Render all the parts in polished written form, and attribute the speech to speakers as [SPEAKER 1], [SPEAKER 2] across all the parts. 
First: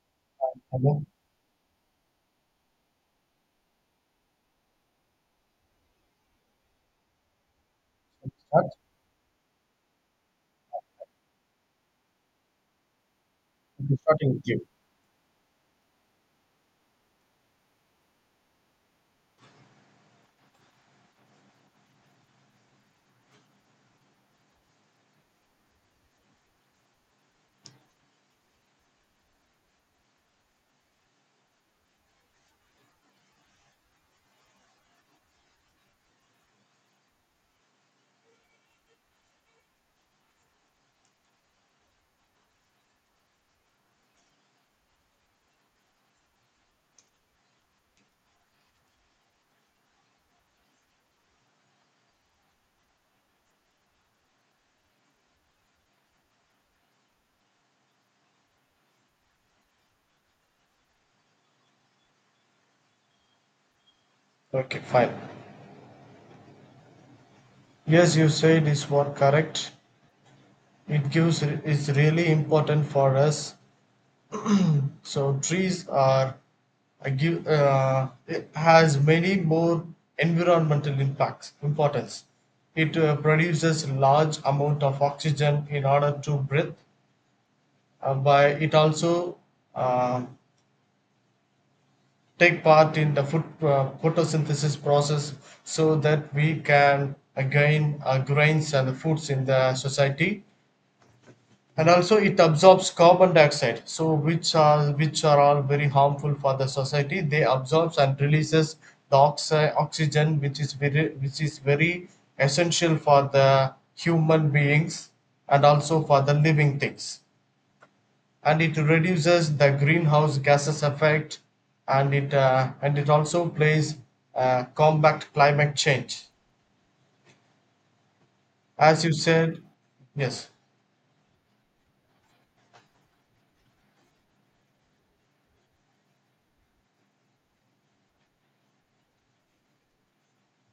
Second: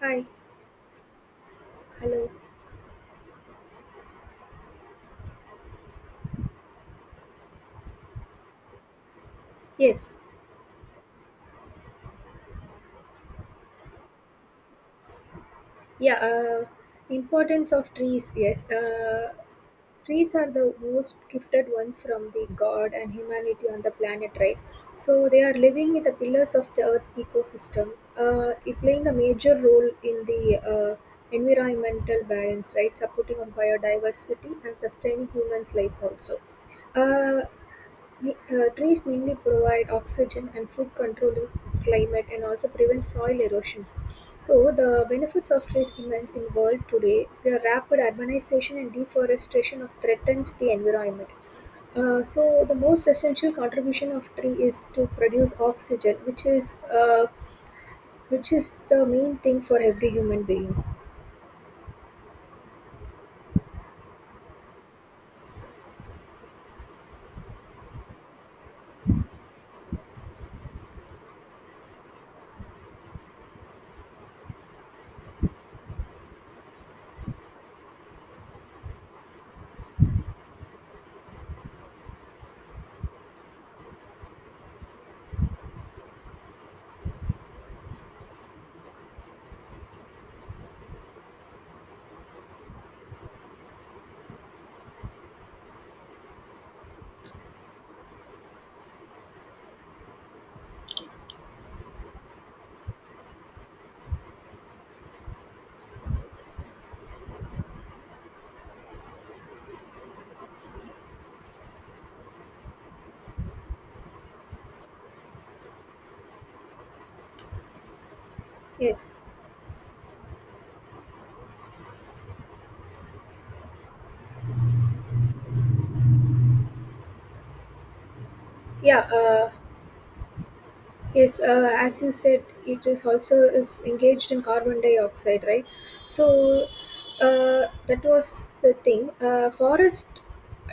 [SPEAKER 1] Hi,
[SPEAKER 2] Okay. Should
[SPEAKER 1] hello.
[SPEAKER 2] start.
[SPEAKER 1] Yes,
[SPEAKER 2] Okay, starting with you.
[SPEAKER 1] yeah. Importance of trees. Yes, trees are the most gifted ones from the God and humanity on the planet, right? So they are living in the pillars of the Earth's ecosystem. It playing a major role in the environmental balance, right? Supporting of biodiversity and sustaining humans' life also. Uh, The trees mainly provide oxygen and food control in climate and also prevent soil erosions. So the benefits of trees immense in world today. The rapid urbanization and deforestation of threatens the environment. So the most essential contribution of tree is to produce oxygen, which is which is the main thing for every human being.
[SPEAKER 2] Okay, fine. Yes, you said is what correct. It gives is really important for us. So trees are a give, it has many more environmental impacts importance. It produces large amount of oxygen in order to breathe. By it also uh, take part in the food, photosynthesis process so that we can gain grains and foods in the society, and also it absorbs carbon dioxide, so which are all very harmful for the society. They absorbs and releases the oxygen, which is very, which is very, essential for the human beings and also for the living things, and it
[SPEAKER 1] Yes.
[SPEAKER 2] reduces the greenhouse gases effect, and it also plays, combat climate change, as
[SPEAKER 1] Yeah.
[SPEAKER 2] you
[SPEAKER 1] Uh,
[SPEAKER 2] said. Yes.
[SPEAKER 1] Yes, uh, as you said, it is also is engaged in carbon dioxide, right? So that was the thing. Forest,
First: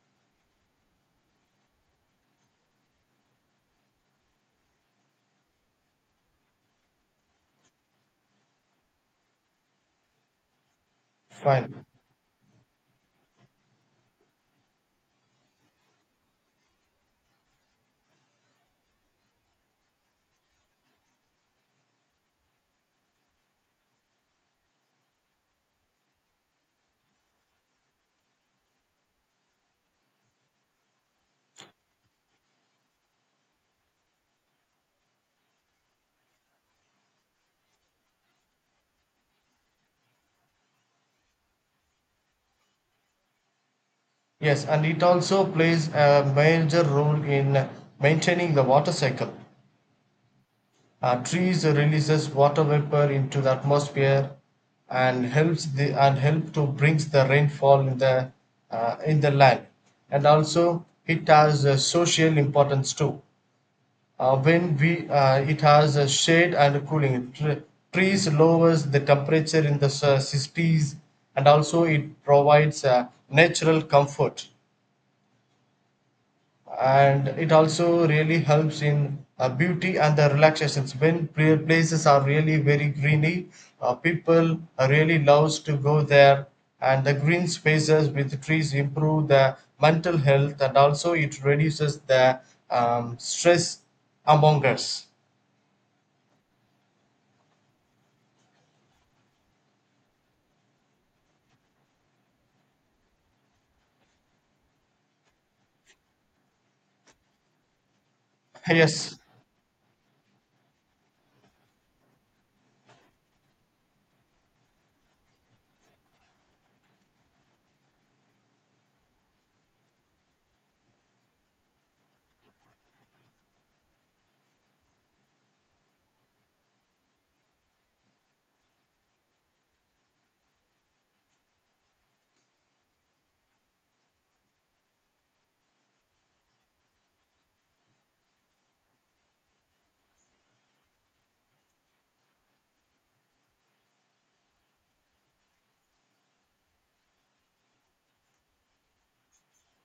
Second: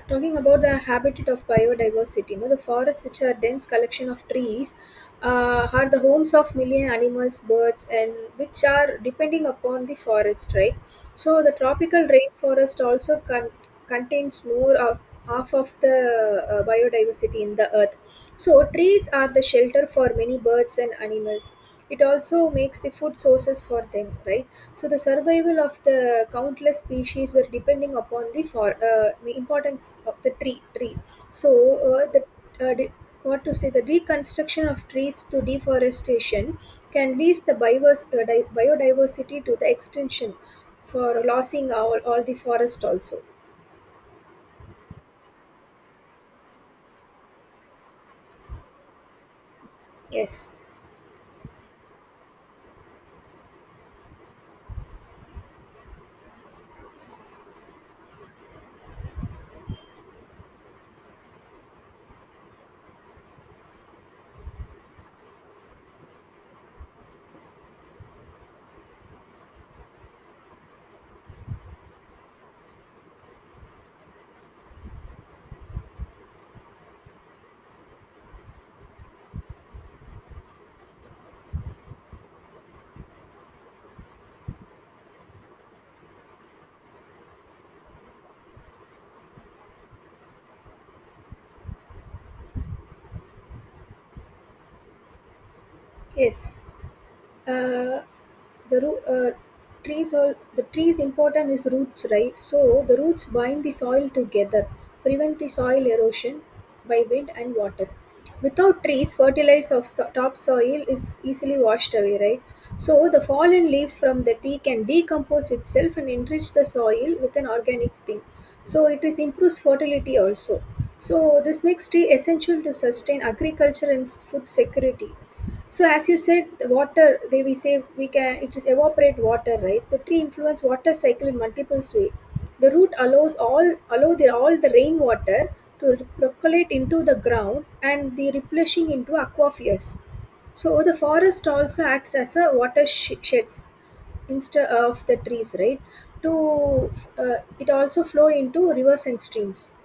[SPEAKER 1] talking about the habitat of biodiversity, you know, the forests, which are dense collection of trees, are the homes of million animals, birds, and which are depending upon the forest, right? So the
[SPEAKER 2] Fine.
[SPEAKER 1] tropical rainforest also contains more of half of the biodiversity in the earth. So trees are the shelter for many birds and animals. It also makes the food sources for them, right? So the survival of the countless species were depending upon the for the importance of the tree. So uh, the uh, de- what to say the deconstruction of trees to deforestation can lead the biodiversity to the extinction for losing all the forest also.
[SPEAKER 2] Yes, and it also plays a major role in maintaining the water cycle.
[SPEAKER 1] Yes,
[SPEAKER 2] Trees releases water vapor into the atmosphere, and helps the, and help to brings the rainfall in the, in the land. And also it has a social importance too. When we, it has a shade and cooling. Trees lowers the temperature in the cities, and also it provides natural comfort, and it also really helps in beauty and the relaxations. When places are really very greeny, people really loves to go there, and the green spaces with trees improve the mental health, and also it reduces the stress among us.
[SPEAKER 1] yes. uh, the root Trees, all the trees important is roots, right? So the roots bind the soil together, prevent the soil erosion by wind and water. Without
[SPEAKER 2] Hey.
[SPEAKER 1] trees
[SPEAKER 2] Yes.
[SPEAKER 1] fertilizer of topsoil is easily washed away, right? So the fallen leaves from the tea can decompose itself and enrich the soil with an organic thing, so it is improves fertility also. So this makes tea essential to sustain agriculture and food security. So as you said, the water they we say we can it is evaporate water, right? The tree influence water cycle in multiple ways. The root allow the all the rainwater to percolate into the ground and the replenishing into aquifers. So the forest also acts as a water sheds instead of the trees, right? To it also flow into rivers and streams.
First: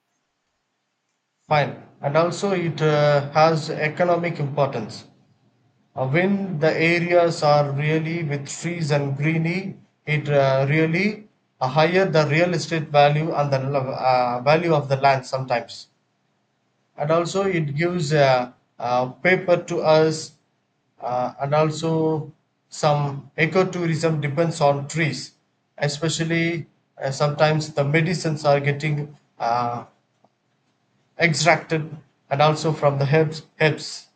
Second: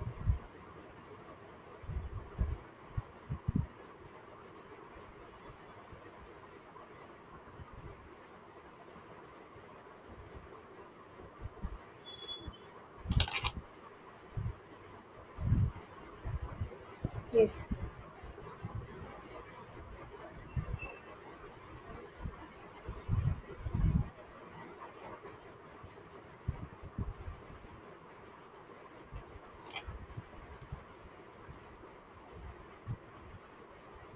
[SPEAKER 2] Fine. And also, it has economic importance. When the areas are really with trees and greeny, it really higher the real estate value and the value of the land sometimes. And also,
[SPEAKER 1] Yes,
[SPEAKER 2] it gives paper to us, and also some ecotourism depends on trees, especially, sometimes the medicines are getting extracted, and also from the herbs.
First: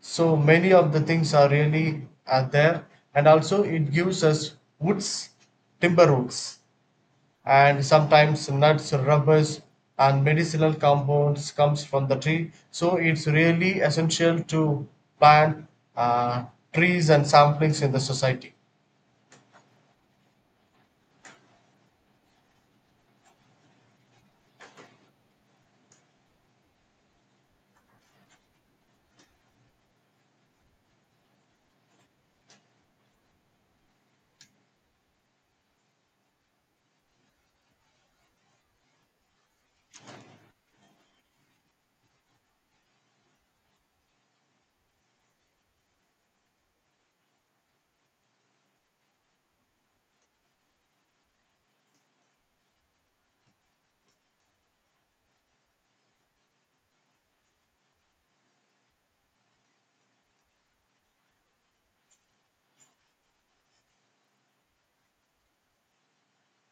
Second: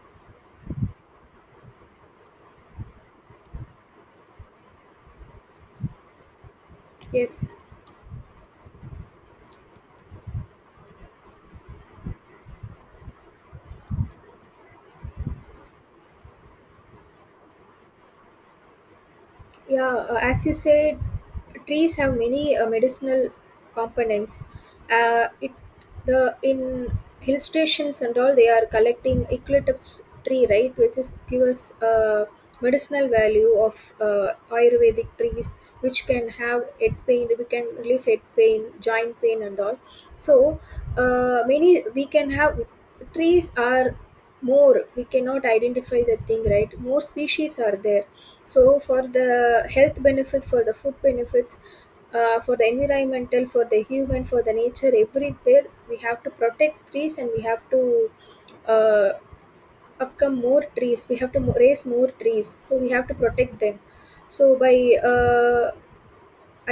[SPEAKER 2] So many of the things are really are there, and also it gives us woods, timber woods,
[SPEAKER 1] yes.
[SPEAKER 2] and sometimes nuts, rubbers, and medicinal compounds comes from the tree. So it's really essential to plant, uh, trees and samplings in the society.
[SPEAKER 1] Yeah, as you said, trees have many medicinal components. It the In hill stations and all they are collecting eucalyptus tree, right, which is give us medicinal value of Ayurvedic trees, which can have head pain, we can relieve head pain, joint pain, and all. So many we can have trees are more, we cannot identify the thing, right? More species are there. So for the health benefits, for the food benefits, for the environmental, for the human, for the nature, everywhere we have to protect trees, and we have to uh, upcome more trees we have to raise more trees, so we have to protect them. So by uh,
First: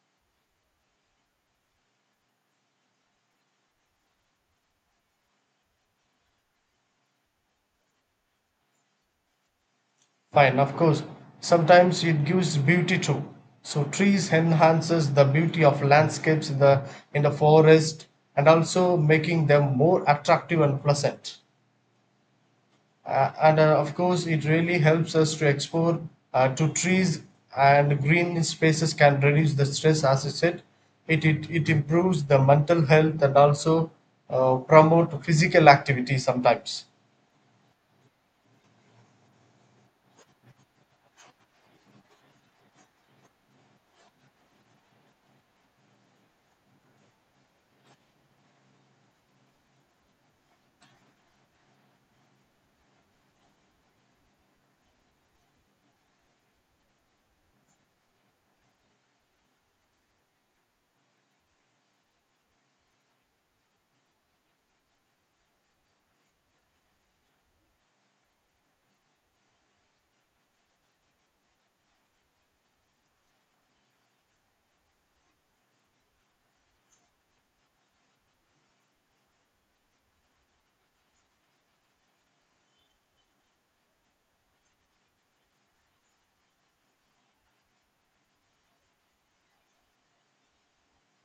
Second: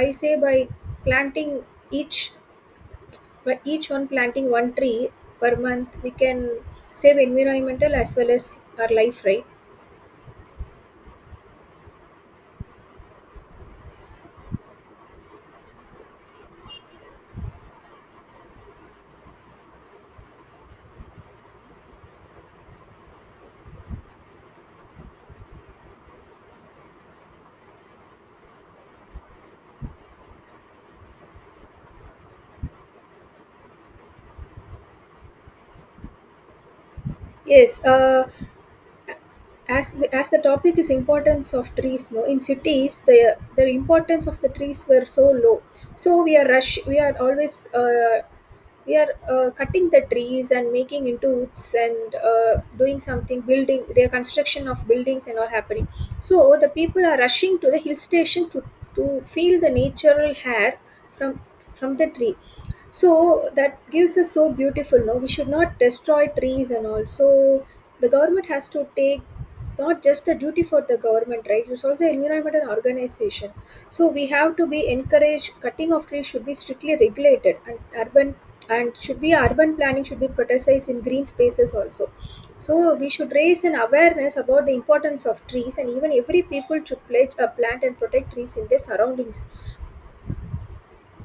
[SPEAKER 1] I say by planting each, by each one planting one tree per month, we can save environmental as well as our life, right?
[SPEAKER 2] Fine, of course. Sometimes it gives beauty too. So trees enhances the beauty of landscapes in the, in the forest, and also making them more attractive and pleasant. And of course, it really helps us to explore, to trees and green spaces can reduce the stress. As I said, it improves the mental health, and also promote physical activity sometimes.
[SPEAKER 1] Yes, as the topic is importance of trees, no, in cities the importance of the trees were so low. So we are rush, we are always we are cutting the trees and making into woods and doing something building their construction of buildings and all happening. So the people are rushing to the hill station to feel the natural hair from from the tree. So that gives us so beautiful, no? We should not destroy trees and all. So the government has to take, not just the duty for the government, right? It's also environment and organization. So we have to be encouraged, cutting of trees should be strictly regulated, and urban and should be urban planning should be prioritized in green spaces also. So we should raise an awareness about the importance of trees, and even every people should pledge a plant and protect trees in their surroundings.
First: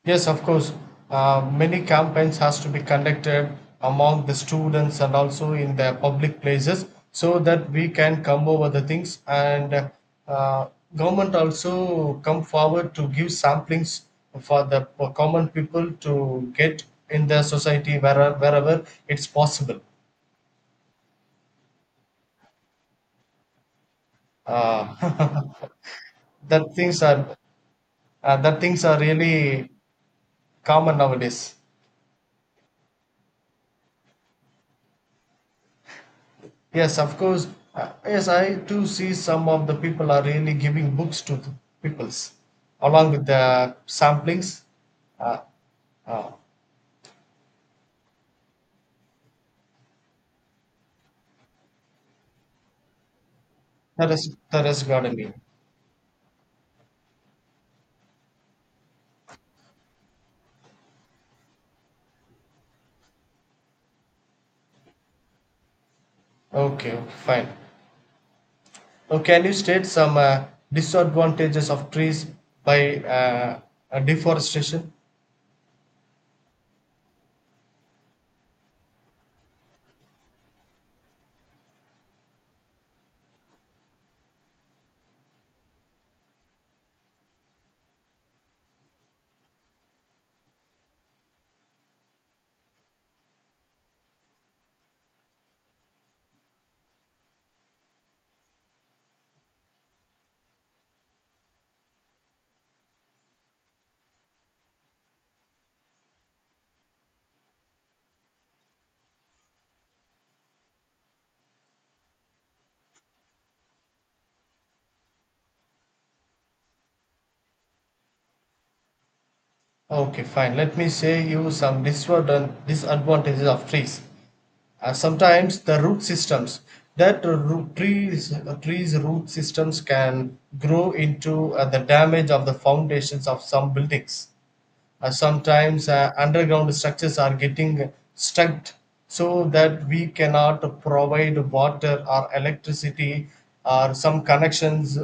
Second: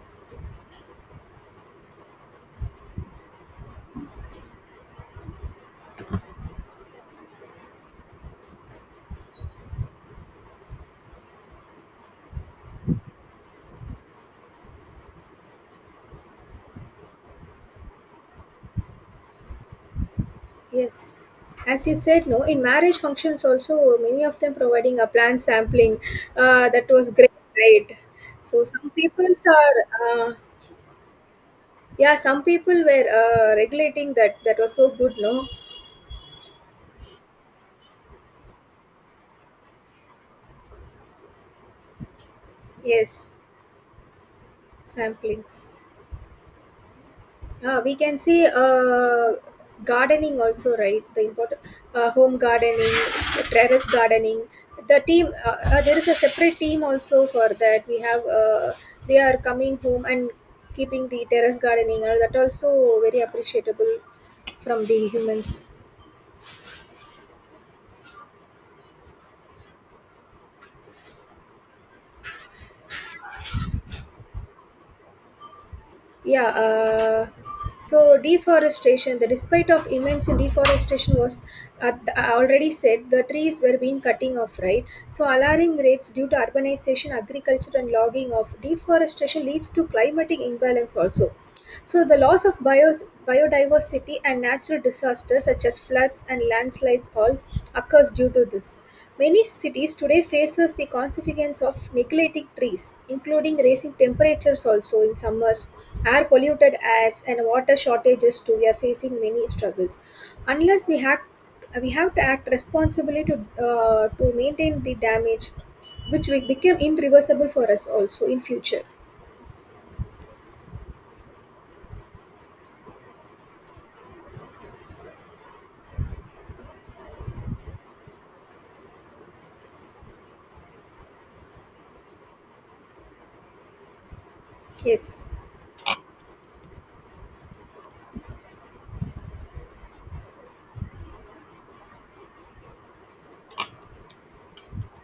[SPEAKER 2] Yes, of course. Many campaigns has to be conducted among the students and also in the public places, so that we can come over the things, and uh, government also come forward to give samplings for the, for common people to get in the society wherever it's possible.
[SPEAKER 1] Yes, as you said, no, in marriage functions also, many of them providing a planned
[SPEAKER 2] Uh,
[SPEAKER 1] sampling.
[SPEAKER 2] that
[SPEAKER 1] That
[SPEAKER 2] things
[SPEAKER 1] was great,
[SPEAKER 2] are,
[SPEAKER 1] right?
[SPEAKER 2] that
[SPEAKER 1] So
[SPEAKER 2] things
[SPEAKER 1] some
[SPEAKER 2] are
[SPEAKER 1] people
[SPEAKER 2] really
[SPEAKER 1] are,
[SPEAKER 2] common nowadays.
[SPEAKER 1] yeah, some people were regulating that. That was so good, no?
[SPEAKER 2] Yes, of course. Yes, I too see some of the people are really giving books to the peoples along with
[SPEAKER 1] Yes,
[SPEAKER 2] the samplings. Uh,
[SPEAKER 1] samplings.
[SPEAKER 2] uh,
[SPEAKER 1] We can see gardening also, right? The important home gardening, terrace
[SPEAKER 2] terrace,
[SPEAKER 1] gardening.
[SPEAKER 2] terrace
[SPEAKER 1] The team,
[SPEAKER 2] gardening.
[SPEAKER 1] there is a separate team also for that. We have, they are coming home and keeping the terrace gardening, and that also very appreciable from the humans.
[SPEAKER 2] Okay, okay, fine. Now, can you state some disadvantages of trees by deforestation?
[SPEAKER 1] Yeah, so deforestation, the despite of immense deforestation was at the, I already said the trees were being cutting off, right? So alarming rates due to urbanization, agriculture, and logging of deforestation leads to climatic imbalance also. So the loss of biodiversity and natural disasters such as floods and landslides all occurs due to this. Many cities today faces the consequence of neglecting trees, including raising temperatures also in summers, air polluted airs and water shortages too. We are facing many struggles. Unless we have, we have to act responsibly to maintain the damage, which will become irreversible for us also in future.
[SPEAKER 2] Okay, fine. Let me say you some disadvantages of trees. Sometimes the root systems, that root trees, trees root systems can grow into the damage of the foundations of some buildings.
[SPEAKER 1] Yes.
[SPEAKER 2] Sometimes underground structures are getting stuck, so that we cannot provide water or electricity or some connections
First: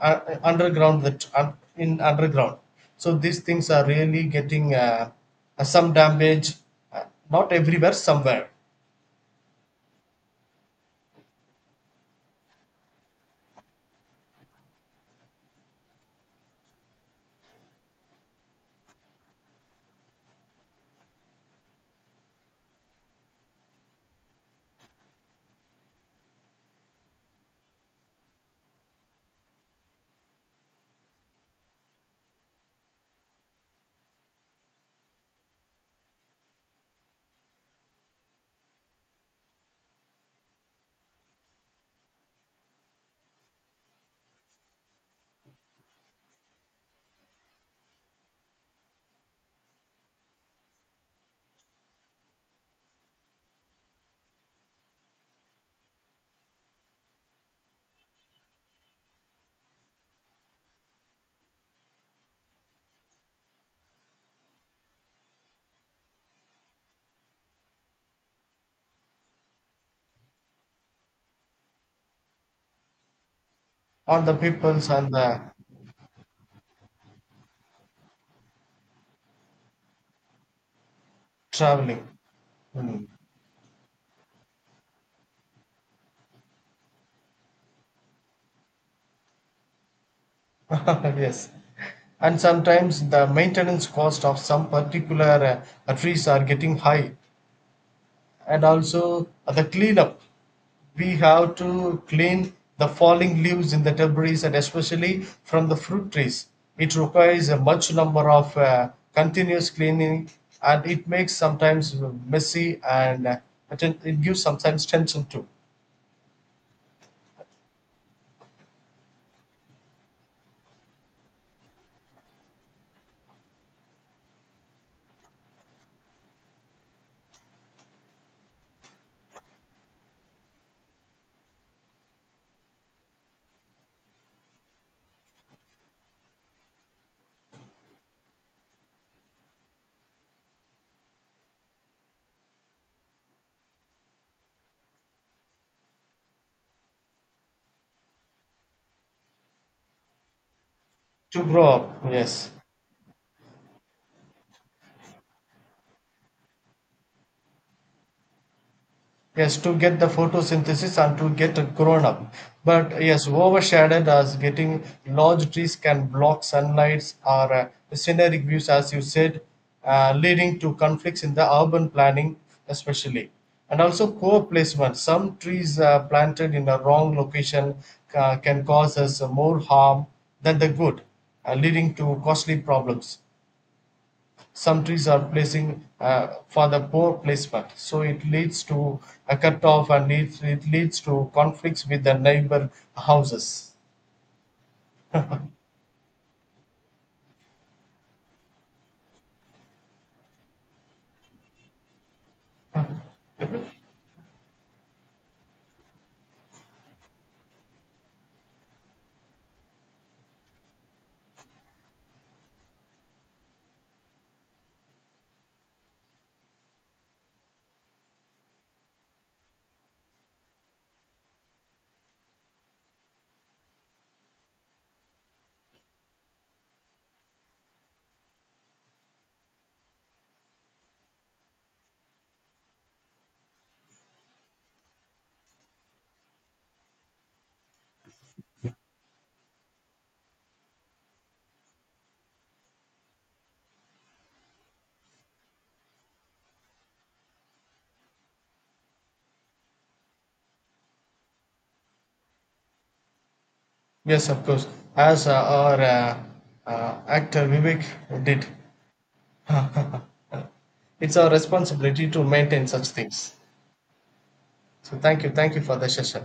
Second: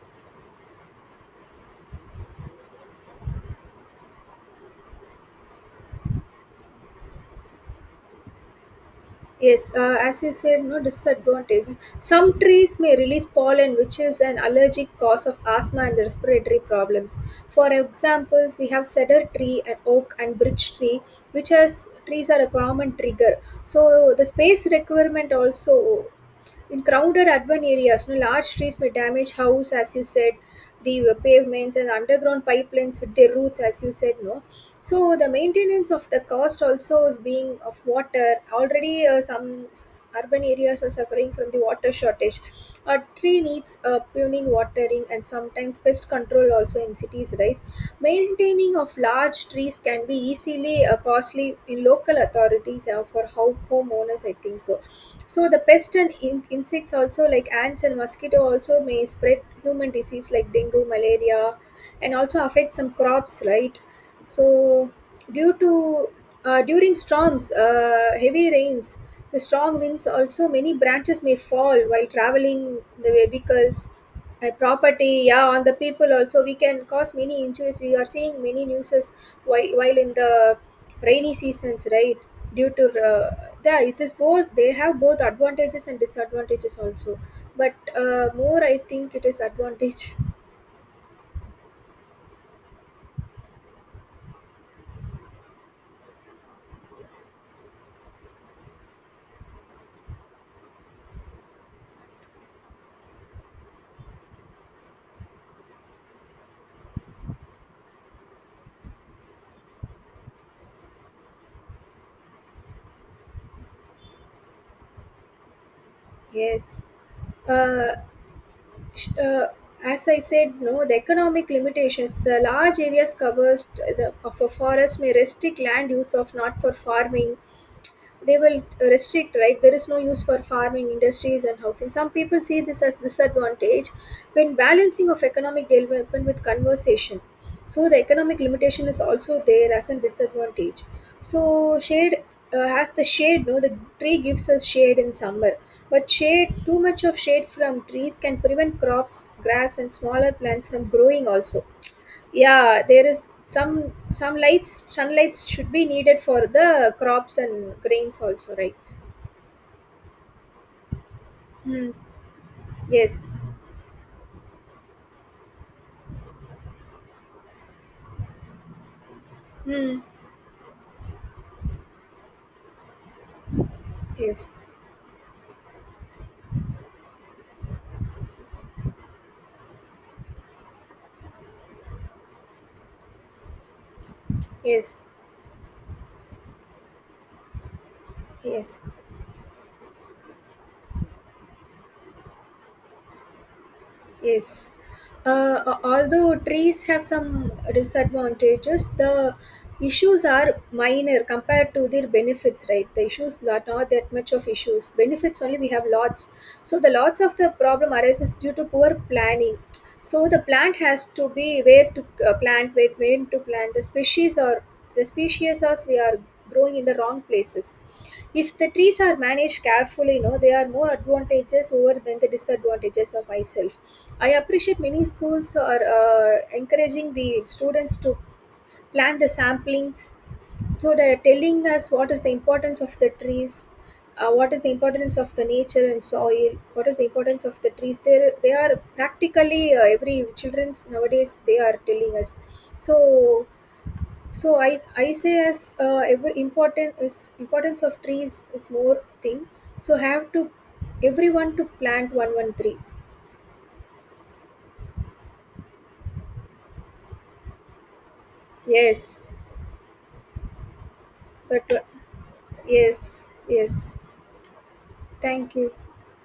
[SPEAKER 2] underground, that in underground. So these things are really getting some damage, uh, not everywhere, somewhere,
[SPEAKER 1] Yes, as you said, no, disadvantages. Some trees may release pollen, which is an allergic cause of asthma and respiratory problems. For examples, we have cedar tree and oak and birch tree, which has trees are a common trigger. So the space requirement also. In crowded urban areas, no, large trees may damage house, as you said, the pavements and underground pipelines with their roots, as you said, no. So the maintenance of the cost also is being of water. Already, some urban areas are suffering from the water shortage. A tree needs pruning, watering, and sometimes pest control also in cities. Right, maintaining of large trees can be easily costly in local authorities for how homeowners. I think so. So the pest and insects also like ants and mosquito also may spread human disease like dengue, malaria, and also affect some crops, right? So due to during storms, heavy rains, the strong winds also many branches may fall while traveling the vehicles.
[SPEAKER 2] on the peoples and
[SPEAKER 1] Property,
[SPEAKER 2] the
[SPEAKER 1] yeah, on the people also we can cause many injuries. We are seeing many newses while in the rainy seasons,
[SPEAKER 2] traveling.
[SPEAKER 1] right? due to
[SPEAKER 2] Mm.
[SPEAKER 1] Yeah, it is both, they have both advantages and disadvantages also, but more I think it is advantage.
[SPEAKER 2] Yes. And sometimes the maintenance cost of some particular trees are getting high, and also the cleanup. We have to clean the falling leaves in the debris, and especially from the fruit trees. It requires a much number of continuous cleaning, and it makes sometimes messy, and it it gives sometimes tension to
[SPEAKER 1] Yes, uh, sh- uh, as I said, no, the economic limitations, the large areas covers the, of a forest may restrict land use of not for farming, they will restrict right there is no use for farming industries and housing. Some people see this as disadvantage when balancing of economic development with conservation. So the economic limitation is also there as a disadvantage. So shade, has the shade, no, the tree gives us shade in summer, but shade too much of shade from trees can prevent crops grass and smaller plants from growing
[SPEAKER 2] to
[SPEAKER 1] also.
[SPEAKER 2] grow up. Yes.
[SPEAKER 1] Yeah, there is some lights sunlights should be needed for the crops and grains also, right?
[SPEAKER 2] Yes, to get the photosynthesis and to get
[SPEAKER 1] Hmm.
[SPEAKER 2] grown up, but yes,
[SPEAKER 1] Yes.
[SPEAKER 2] overshadowed as getting large trees can block sunlights or scenic views, as you said,
[SPEAKER 1] Hmm.
[SPEAKER 2] leading to conflicts in the urban planning especially, and also poor
[SPEAKER 1] Yes.
[SPEAKER 2] placement. Some trees planted in a wrong location, can cause us more harm than the good, leading to costly problems. Some
[SPEAKER 1] Yes.
[SPEAKER 2] trees are placing for the poor placement, so it leads
[SPEAKER 1] Yes.
[SPEAKER 2] to a cut off, and it leads to conflicts with the neighbor houses.
[SPEAKER 1] Yes. Although trees have some disadvantages, the issues are minor compared to their benefits, right? The issues are not that much of issues. Benefits only we have lots. So the lots of the problem arises due to poor planning. So the plant has to be where to plant, where when to plant the species or the species as we are growing in the wrong places. If the trees are managed carefully, you know, there are more advantages over than the disadvantages of myself. I appreciate many schools are encouraging the students to plant the samplings, so they're telling us what is the importance of the trees, what is the importance of the nature and soil, what is the importance of the trees. They are practically every children's nowadays they are telling us. So so i i say as ever important is importance of trees is more thing. So have to everyone to plant one tree.
[SPEAKER 2] Yes, of course, as our actor Vivek did.
[SPEAKER 1] Yes,
[SPEAKER 2] It's our
[SPEAKER 1] but
[SPEAKER 2] responsibility to maintain such
[SPEAKER 1] yes,
[SPEAKER 2] things.
[SPEAKER 1] yes,
[SPEAKER 2] So thank you.
[SPEAKER 1] thank
[SPEAKER 2] Thank you for
[SPEAKER 1] you.
[SPEAKER 2] the session.